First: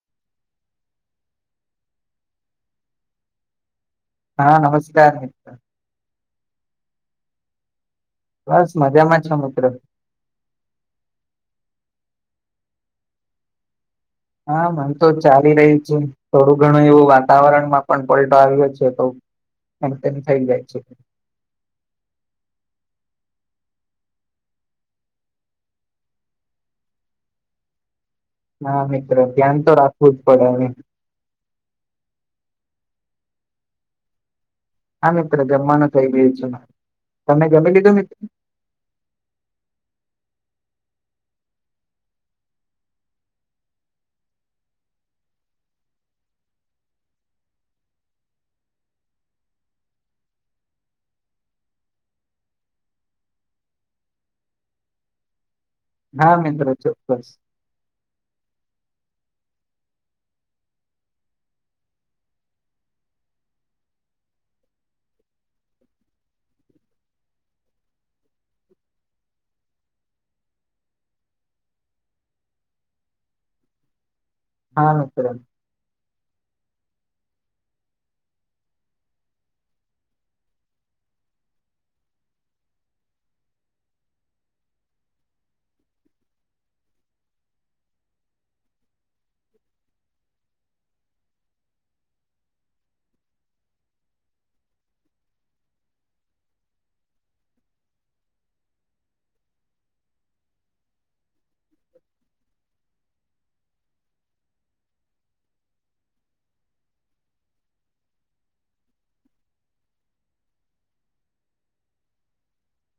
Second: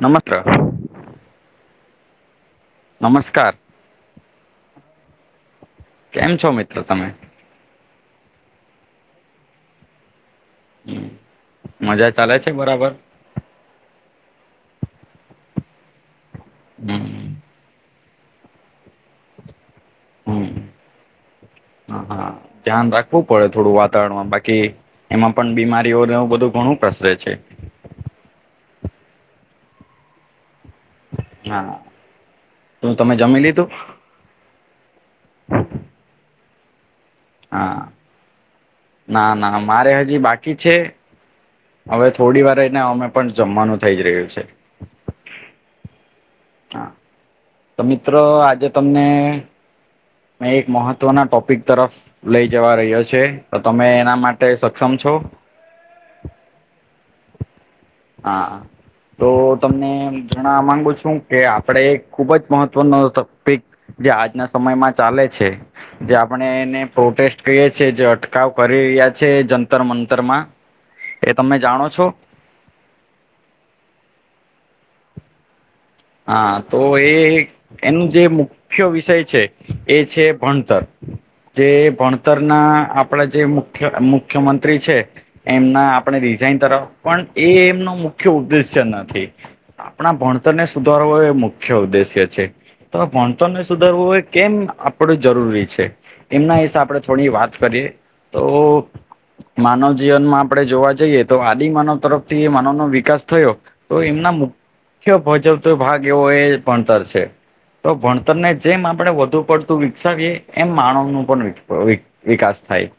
નમસ્ત્ર નમસ્કાર હા નમસ્કારિત કેમ છો મિત્રો તમે બસ મજામાં છો મિત્રો હમ મજા ચાલે છે બરાબર હા મન તો ચાલી રહી છે થોડું ઘણું એવું વાત હમ વાતાવરણ માં પણ પલટો આવ્યો છે તો એમ થઈ હમ જાય છે હા હા ધ્યાન રાખવું પડે થોડું વાતાવરણમાં બાકી એમાં પણ બીમારીઓ એવું બધું ઘણું પ્રસરે છે ના મિત્ર ધ્યાન તો રાખવું જ પડે હા શું તમે જમી લીધું હા મિત્ર જમવાનું થઇ ગયું છે મારે તમે જમી હા લીધું મિત્ર ના ના મારે હજી બાકી છે હવે થોડી વાર એને અમે પણ જમવાનું થઈ જ રહ્યું છે હા તો મિત્લ્લ આજે તમને મેં એક મહત્વના ટોપિક તરફ લઈ જવા રહ્યો છે તો તમે એના માટે સક્ષમ છો હા મિત્ર ચોકક્સ હા હ તો તમને એમ જણાવવા માંગુ છું કે આપડે ખુબ જ મહત્વનો ટોપિક જે આજના સમયમાં ચાલે છે જે આપણે એને પ્રોટેસ્ટ કરીએ છીએ જે અટકાવ કરી રહ્યા છે જંતર મંતર માં એ તમે જાણો છો હા મિત્ર હા તો એ એનું જે મુખ્ય વિષય છે એ છે ભણતર જે ભણતર ના આપડા જે મુખ્ય મુખ્યમંત્રી છે એમના આપણે રિઝાઇન તરફ પણ એ એમનો મુખ્ય ઉદ્દેશ્ય નથી આપણા ભણતરને સુધારવો એ મુખ્ય ઉદ્દેશ્ય છે તો આ ભણતરને સુધારવું એ કેમ આપડું જરૂરી છે એમના વિશે આપણે થોડી વાત કરીએ તો માનવ જીવનમાં આપણે જોવા જઈએ તો આદિ માનવ તરફથી એ માનવ નો વિકાસ થયો તો એમના મુખ્ય ભજવતો ભાગ એવો એ ભણતર છે તો ભણતરને જેમ આપણે વધુ પડતું વિકસાવીએ એમ માણસ નું પણ વિકાસ થાય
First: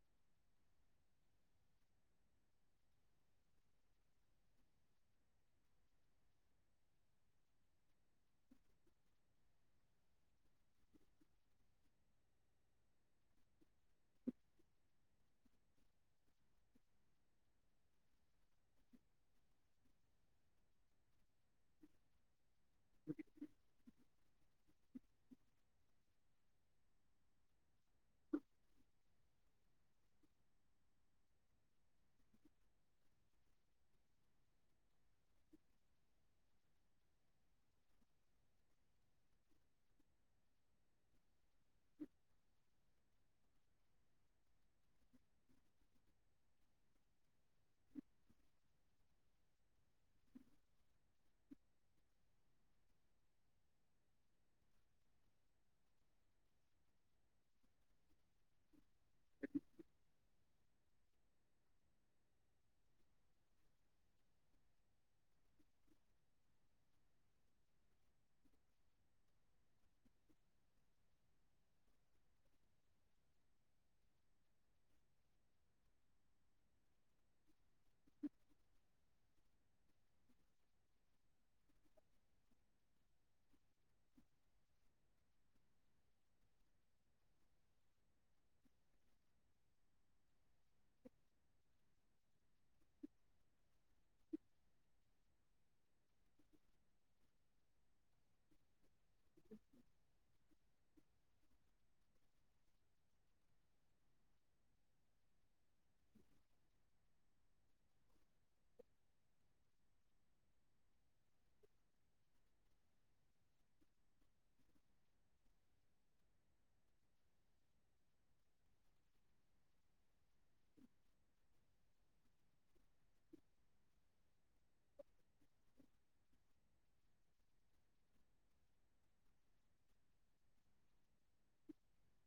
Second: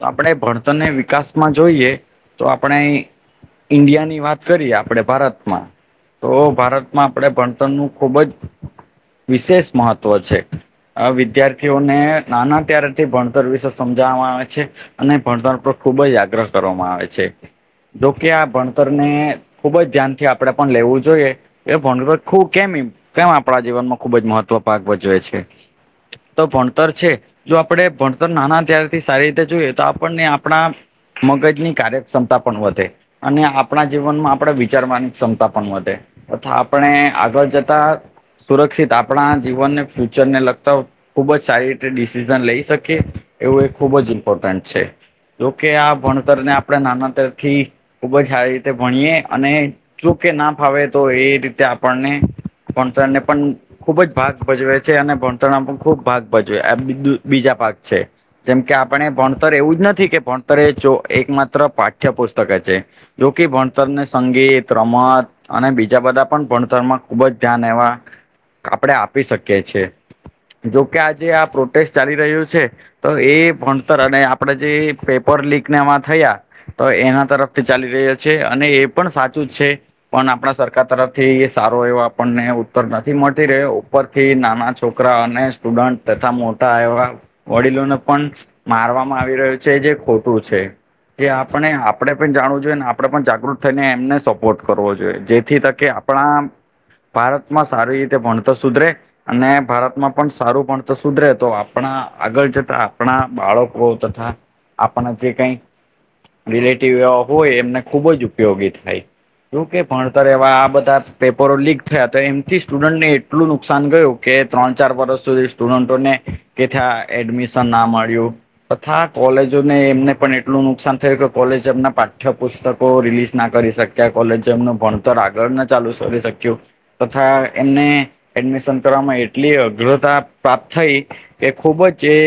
તો આપણે ભણતરને વિકાસમાં જોઈએ તો આપણે ઈન્ડિયા ની વાત કરીએ આપડે ભારતમાં તો ભારતમાં આપણે ભણતરનું ખુબ જ વિશેષ મહત્ત્વ છે વિદ્યાર્થીઓને નાના ત્યારથી ભણતર વિશે સમજાવવામાં આવે છે અને ભણતર પર ખુબ જ આગ્રહ કરવામાં આવે છે જોકે આ ભણતર ને ખુબ જ ધ્યાનથી આપણે પણ લેવું જ જોઈએ એ ભણતર કેમ કેમ આપણા જીવનમાં ખુબ જ મહત્વ પાક ભજવે છે તો ભણતર છે જો આપણે ભણતર નાના ત્યારથી સારી રીતે જોઈએ તો આપણને આપણા મગજની કાર્યક્ષમતા પણ વધે અને આપણા જીવનમાં આપણે વિચારવાની ક્ષમતા પણ વધે તથા આપણે આગળ જતા સુરક્ષિત આપણા જીવનને ફ્યુચર ને લગતા ખુબ જ સારી રીતે ડિસિઝન લઈ શકીએ એવું એ ખૂબ જ ઇમ્પોર્ટન્ટ છે જોકે આ ભણતરને આપણે નાના ત્યારથી ખુબ જ સારી રીતે ભણીએ અને ચૂકે ના ફાવે તો એ રીતે આપણને ભણતર ને પણ ખુબ જ ભાગ ભજવે છે અને ભણતરમાં પણ ખુબ ભાગ ભજવે આ બીજા ભાગ છે જેમ કે આપણે ભણતર એવું જ નથી કે ભણતર એ એક માત્ર પાઠ્યપુસ્તક છે. જોયો કે ભણતર ને સંગીત રમત અને બીજા બધા પણ ભણતરમાં ખુબ જ ધ્યાન એવા આપણે આપી શકીએ છીએ જોકે આજે આ પ્રોટેસ્ટ ચાલી રહ્યું છે. તો એ ભણતર અને આપણેે જે પેપર લીક ના એમાં થયા તો એના તરફ તે ચાલી રહ્યા છે અને એ પણ સાચું છે. પણ આપણા સરકાર તરફથી એ સારો એવો આપણને ઉત્તર નથી મળતી રહ્યો ઉપર થી નાના છોકરા અને સ્ટુડન્ટ તથા મોટા એવા વડીલોને પણ મારવામાં આવી રહ્યું છે જે ખોટું છે. જે આપણે આપડે પણ જાણવું જોઈએ ને આપણેે પણ જાગૃત થઈ ને એમને સપોર્ટ કરવો જોઈએ જેથી તકે આપણા ભારતમાં સારી રીતે ભણતોર સુધરે અને ભારતમાં પણ સારું પણ તો સુધરે તો આપણા આગળ જતા આપણા બાળકો તથા આપણા જે કઈ રિલેટિવ એવા હોય એમને ખુબ જ ઉપયોગી થાય. જો કે ભણતર એવા આ બધા પેપરો લીક થયા તો એમથી સ્ટુડન્ટને એટલું નુકસાન ગયું. કે ત્રણ ચાર વર્ષ સુધી સ્ટુડન્ટોને કે ત્યાં એડમિશન ના મળ્યું તથા કોલેજોને એમને પણ એટલું નુકસાન થયું કે કોલેજ એમના પાઠ્યપુસ્તક પુસ્તકો રિલીઝ ના કરી શક્યા કોલેજ જેમનું ભણતર આગળ ના ચાલુ કરી શક્યું. તથા એમને એડમિશન કરવામાં એટલી અગ્રતા પ્રાપ્ત થઈ. એ ખુબ જ એ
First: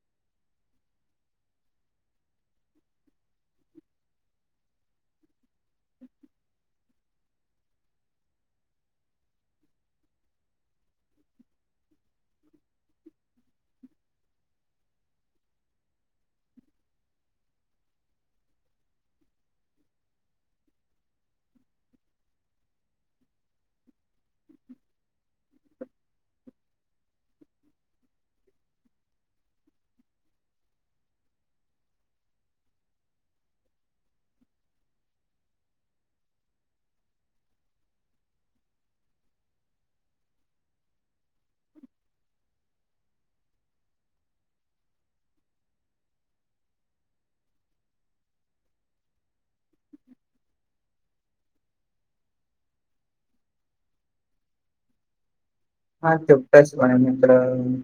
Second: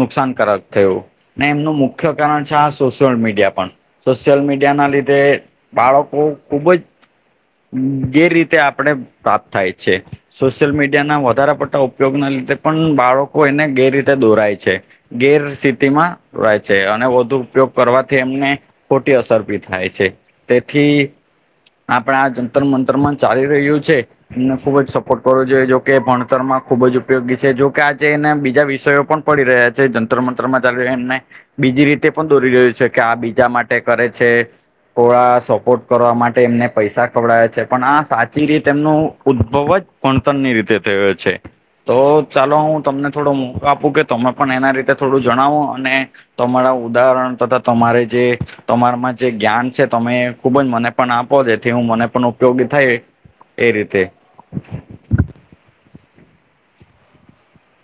નુકસાનકારક થયું. ને એમનું મુખ્ય કારણ છે આ સોશિયલ મીડિયા પણ સોશિયલ મીડિયા ના લીધે બાળક તો ખુબ જ ગેર રીતે આપણે પ્રાપ્ત થાય છે. સોશિયલ મીડિયા ના વધારે પડતા ઉપયોગના લીધે પણ બાળકો એને ગેર રીતે દોરાય છે. ગેર સ્થિતિમાં રહે છે અને વધુ ઉપયોગ કરવાથી એમને ખોટી અસર પી થાય છે. થી આપણા આ જંતર મંતર માં ચાલી રહ્યું છે. એમને ખુબ જ સપોર્ટ કરવો જોઈએ જોકે ભણતર માં ખુબ જ ઉપયોગી છે જોકે આજે એને બીજા વિષયો પણ પડી રહ્યા છે જંતર મંતરમાં ચાલ રહ એમને બીજી રીતે પણ દોરી રહ્યું છે કે આ બીજા માટે કરે છે ઓળા સ સપોર્ટ કરવા માટે એમને પૈસા ખવડાવયાે છે પણ આ સાચી રીત એમનું ઉદ્ભવ જ વણતરન ની રીતે થયો છે. તો ચાલો હું તમને થોડો મોકો આપું કે તમે પણ એના રીતે થોડું જણાવો અને તમારા ઉદાહરણ તથા તમારે જે તમારામાં જે જ્ઞાન છે તમે ખુબજ મને પણ આપો જેથી હું મને પણ ઉપયોગી થઈ એ રીતે હા ચોક્કસપણે મિત્ર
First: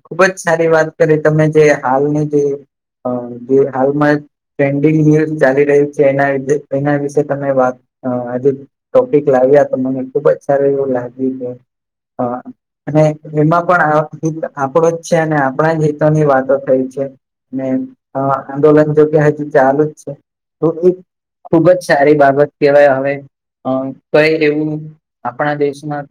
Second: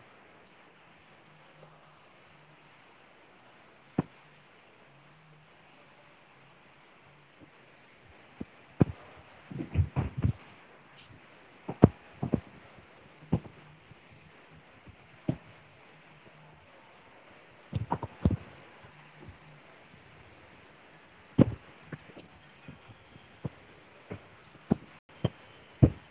ખુબ જ સારી વાત કરી તમે જે હાલની જે હ જે હાલમાં ટ્રેન્ડિંગ ન્યુઝ ચાલી રહ્યું છે એના એના વિશે તમે વાત હજ ટોપિક લાવ્યા તો મને ખુબ જ સારું એવું લાગ્યું કે અ [inaudible] અને એમાં પણ આ હિત આપણો જ છે અને આપણા જ હિતોની વાતો થઈ છે. અને આંદોલન જોગે હજુ ચાલુ જ છે તો એક ખુબ જ સારી બાબત કહેવાય હવે અ કહે એવું આપણા દેશના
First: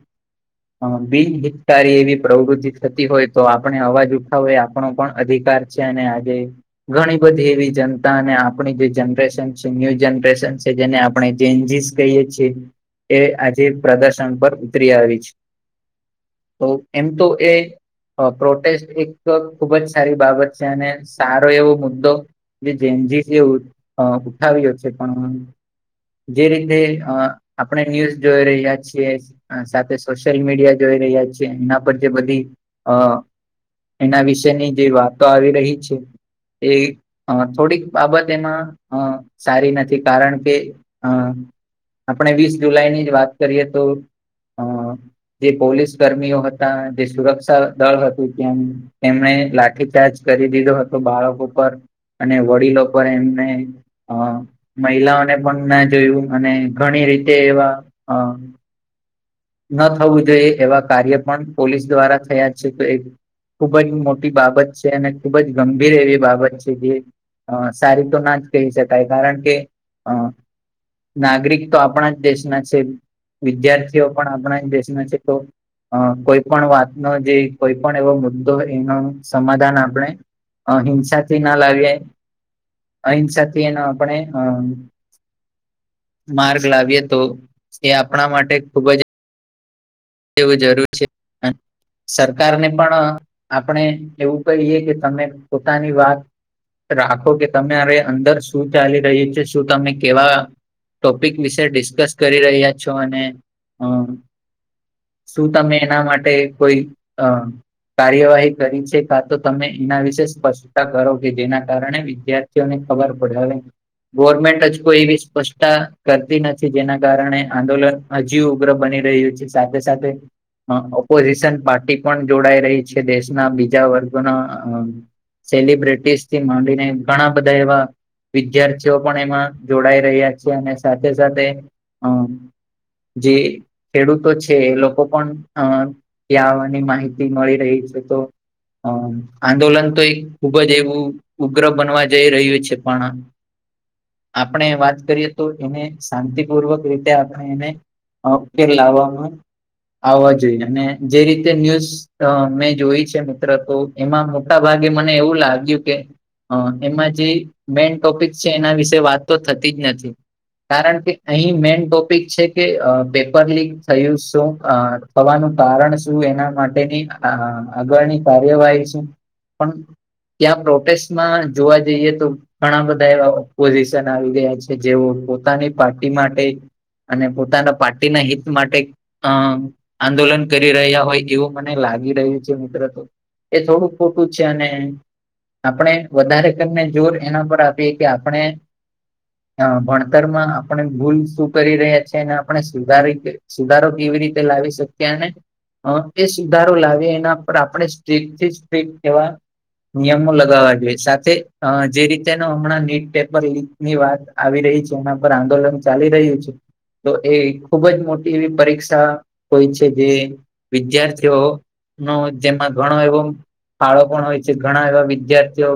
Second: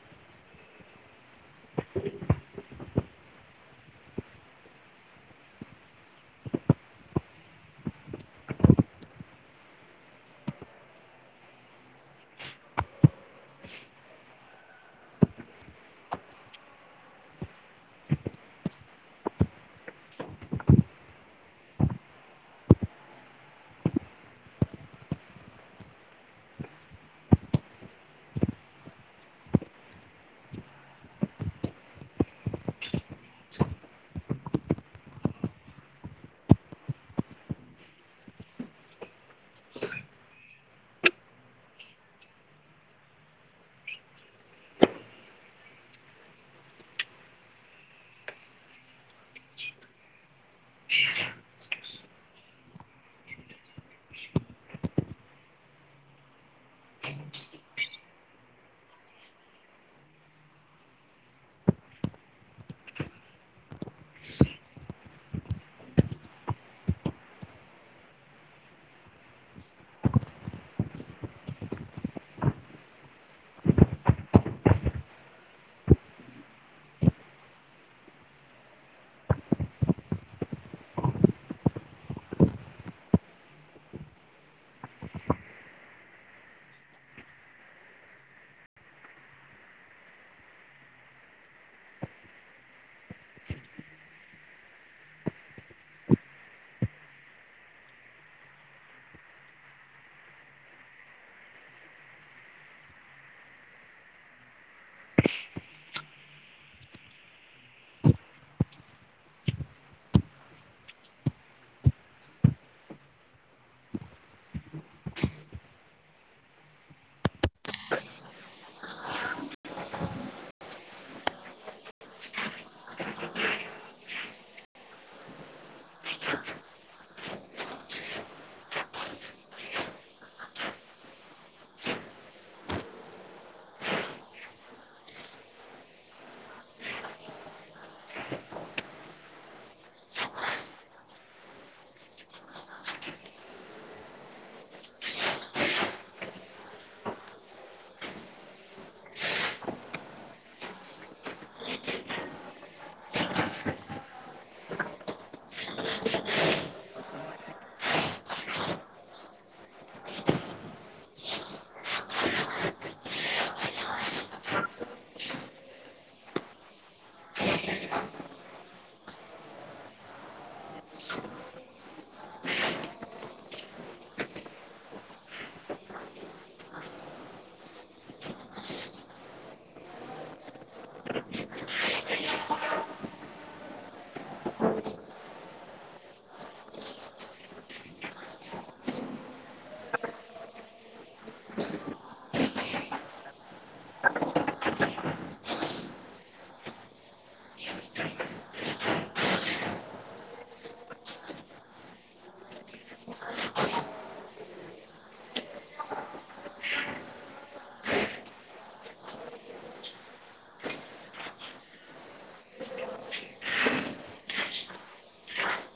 બિનહિત ારી એવી પ્રવૃતિ થતી હોય તો આપણે અવાજ ઉઠાવો એ આપણો પણ અધિકાર છે અને આજે ઘણી બધી એવી જનતા અને આપણી જે જનરેશન છે ન્યુ જનરેશન છે જેને આપણે ચેન્જીસ કહીએીએ એ આજે પ્રદર્શન પર ઉતરી આવી છે. તો એમ તો એ અ પ્રોટેસ્ટ એક ખુબ જ સારી બાબત છે અને સારો એવો મુદ્દો. જે જેનજીસ એ ઉઠાવ્યો છે પણ જે રીતે અ આપણે ન્યૂઝ જોઈ રહ્યા છીએ. સાથે સોશિયલ મીડિયા જોઈ રહ્યા છે એના પર જે બધી અ એના વિશેની જે વાતો આવી રહી છે એ થોડીક બાબત એમાં અ સારી નથી કારણ કે અ આપણે વીસ જુલાઈ ની જ વાત કરીએ તો અ જે પોલીસ કરર્મીઓ હતા જે સુરક્ષા દળ હતું ત્યાં એમણે લાઠીચાર્જ કરી દીધો હતો બાળકો પર અને વડીલો પર એમને હ મહિલાઓને પણ ના જોયું અને ઘણી રીતે એવા હ ન થવું જોઈએ એવા કાર્ય પણ પોલીસ દ્વારા થયા છે તો એ ખુબ જ મોટી બાબત છે અને ખુબ જ ગંભીર એવી બાબત છે જે અ સારી તો ના જ કહી શકાય કારણ કે અ નાગરિક તો આપણા જ દેશના છે વિદ્યાર્થીઓ પણ આપણા જ દેશના છે તો અ કોઈ પણ વાતનો જે કોઈ પણ એવો મુદ્દો એનો સમાધાન આપણે અ હિંસાથી ના લાવિયે અહિંસાથી એનો આપણે અ માર્ગ લાવીએ તો એ આપણા માટે ખુબ જ એવું જરૂર છે અ સરકાર ને પણ આપણે એવું કહીએ કે તમે પોતાની વાત રાખો કે તમારે અંદર શું ચાલી રહ્યું છે શું તમે કેવા ટોપિક વિશે ડિસ્કસ કરી રહ્યા છો અને અ શું તમે એના માટે કોઈ અ કાર્યવાહી કરી છે કા તો તમે એના વિશે સ્પષ્ટતા કરો કે જેના કારણે વિદ્યાર્થીઓને ખબર પડે હવે ગવર્મેન્ટ જ કોઈ એવી સ્પષ્ટતા કરતી નથી જેના કારણે આંદોલન હજીવ ઉગ્ર બની રહ્યું છે સાથે સાથે ઓપોઝિશન પાર્ટી પણ જોડાઈ રહી છે દેશના બીજા વર્ગના સેલિબ્રિટીસ થી માંડીને ઘણા બધા એવા વિદ્યાર્થીઓ પણ એમાં જોડાઈ રહ્યા છે અને સાથે સાથે હમ્મ જે ખેડૂતો છે કે એ લોકો પણ અ ત્યાં આવાની માહિતી મળી રહી છે તો હ આંદોલન તો એક ખુબ જ એવું ઉગ્ર બનવા જઈ રહ્યું છે પણ આપણે વાત કરીએ તો એને શાંતિપૂર્વક રીતે આપણે એને ઓકેલ લાવામાં આવવા જોઈએ અને જે રીતે ન્યૂઝ અ મેં જોઈ છે મિત્ર તો એમાં મોટા ભાગે મને એવું લા કેઉ કે એમાં જે મેન ટોપિક છે એના વિશે વાત તો થતી જ નથી. કારણ કે અહી મેન ટોપિક છે કે પેપર લીક થયુસ શું થવાનું કારણ શું એના માટેની આગળની કાર્યવાહી શું પણ ત્યાં પ્રોફેસમાં જોવા જઈએ તો ઘણા બધા એવા ઓપોઝિશન આવી રહ્યા છે જેઓ પોતાની પાર્ટી માટે અને પોતાના પાર્ટીના હિત માટે અ આંદોલન કરી રહ્યા હોય એવું મને લાગી રહ્યું છે મિત્ર તો એ થોડુંક ખોટું જ છે અને આપણે વધારે કરીને જોર એના પર આપીએ કે આપણે હ ભણતરમાં આપણે ભૂલ શું કરી રહ્યા છીએ અને આપણે સુધારી સુધારો કેવી રીતે લાવી શકીએ અને અ એ સુધારો લાવીએ એના પર આપણે સ્ટ્રીક થી સ્ટ્રીક એવા નિયમો લગાવવા જોઈએ સાથે જે રીતેનો હમણાં નીટ પેપર લીક. ની વાત આવી રહી છે એના પર આંદોલન ચાલી રહ્યું છે. તો એ ખુબ જ મોટી એવી પરીક્ષ તા હોય છે જે વિદ્યાર્થીઓ નો જેમાં ઘણો એવો. ફાળો પણ હોય છે ઘણા એવા વિદ્યાર્થીઓ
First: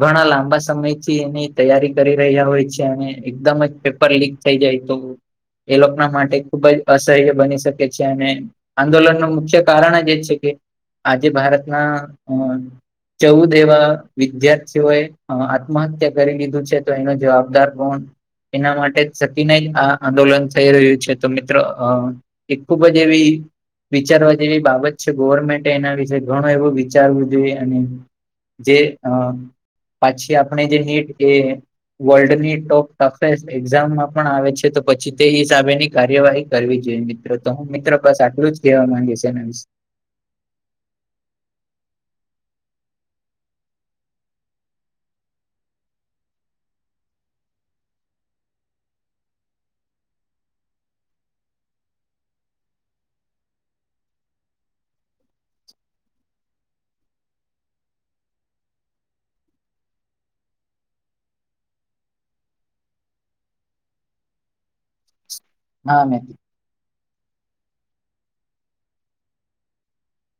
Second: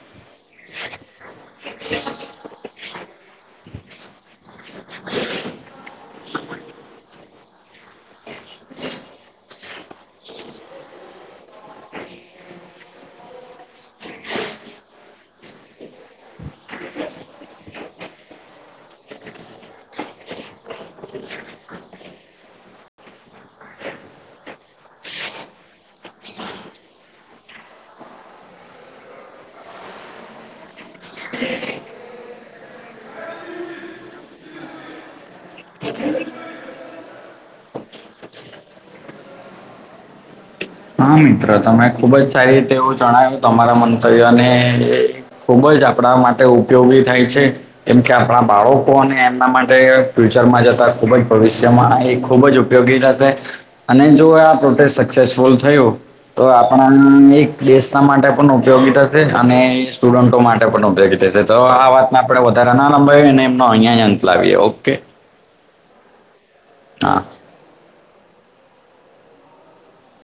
ઘણા લાંબા સમયથી એની. તૈયારી કરી રહ્યા હોય છે. એકદમ જ પેપર લીક થઈ જાય તો એ લોકો ના માટે ખુબ જ સહ્ય બની શકે છે અને આંદોલન ન મુખ્ય કારણ જ એ છે કે. આજે ભારતના અ ચૌદ એવા વિદ્યાર્થીઓએ. આત્મહત્યા કરી લીધું છે તો એનો જવાબદાર કોણ એના માટે સતીના આ આંદોલન થઈ રહ્યું છે તો મિત્ર હ એક ખૂબ જ એવી. વિચારવા જેવી બાબત છે ગવર્મેન્ટ એના વિશેે ઘણો એવું વિચારવું જોઈએ અને. જે પાછી આપણે જે નીટ એ વર્લ્ડની ટોપ સસે એક્ઝામ માં પણ આવે છે તો પછી તે હિસાબેની કાર્યવાહી કરવી જોઈએ મિત્રો તો હું મિત્રો બસ આટલું જ કહેવા માંગી છે ને. હા મિત્ર તમે ખૂબ જ સારી રીતે એવું જણાવ્યું તમારા મંતવ્યોને. ખુબ જ આપણા માટે ઉપયોગી થાય છે. કેમ કે આપણા બાળકો અને એમના માટે ફ્યુચર માં જતા ખુબ જ ભવિષ્યમાં એ ખૂબ જ ઉપયોગી અને જો આ પ્રોટેસ્ટ સક્સેસફુલ થયું. તો આપણા એક દેશતા માટે પણ ઉપયોગી થશે અને સ્ટુડન્ટો માટે પણ ઉપયોગી થશે. તો આ વાતને આપણે વધારે ના લંબાવી અનેને એમનો અહીંયા જ અંત લાવીએ ઓકે. હા મેથી. હા.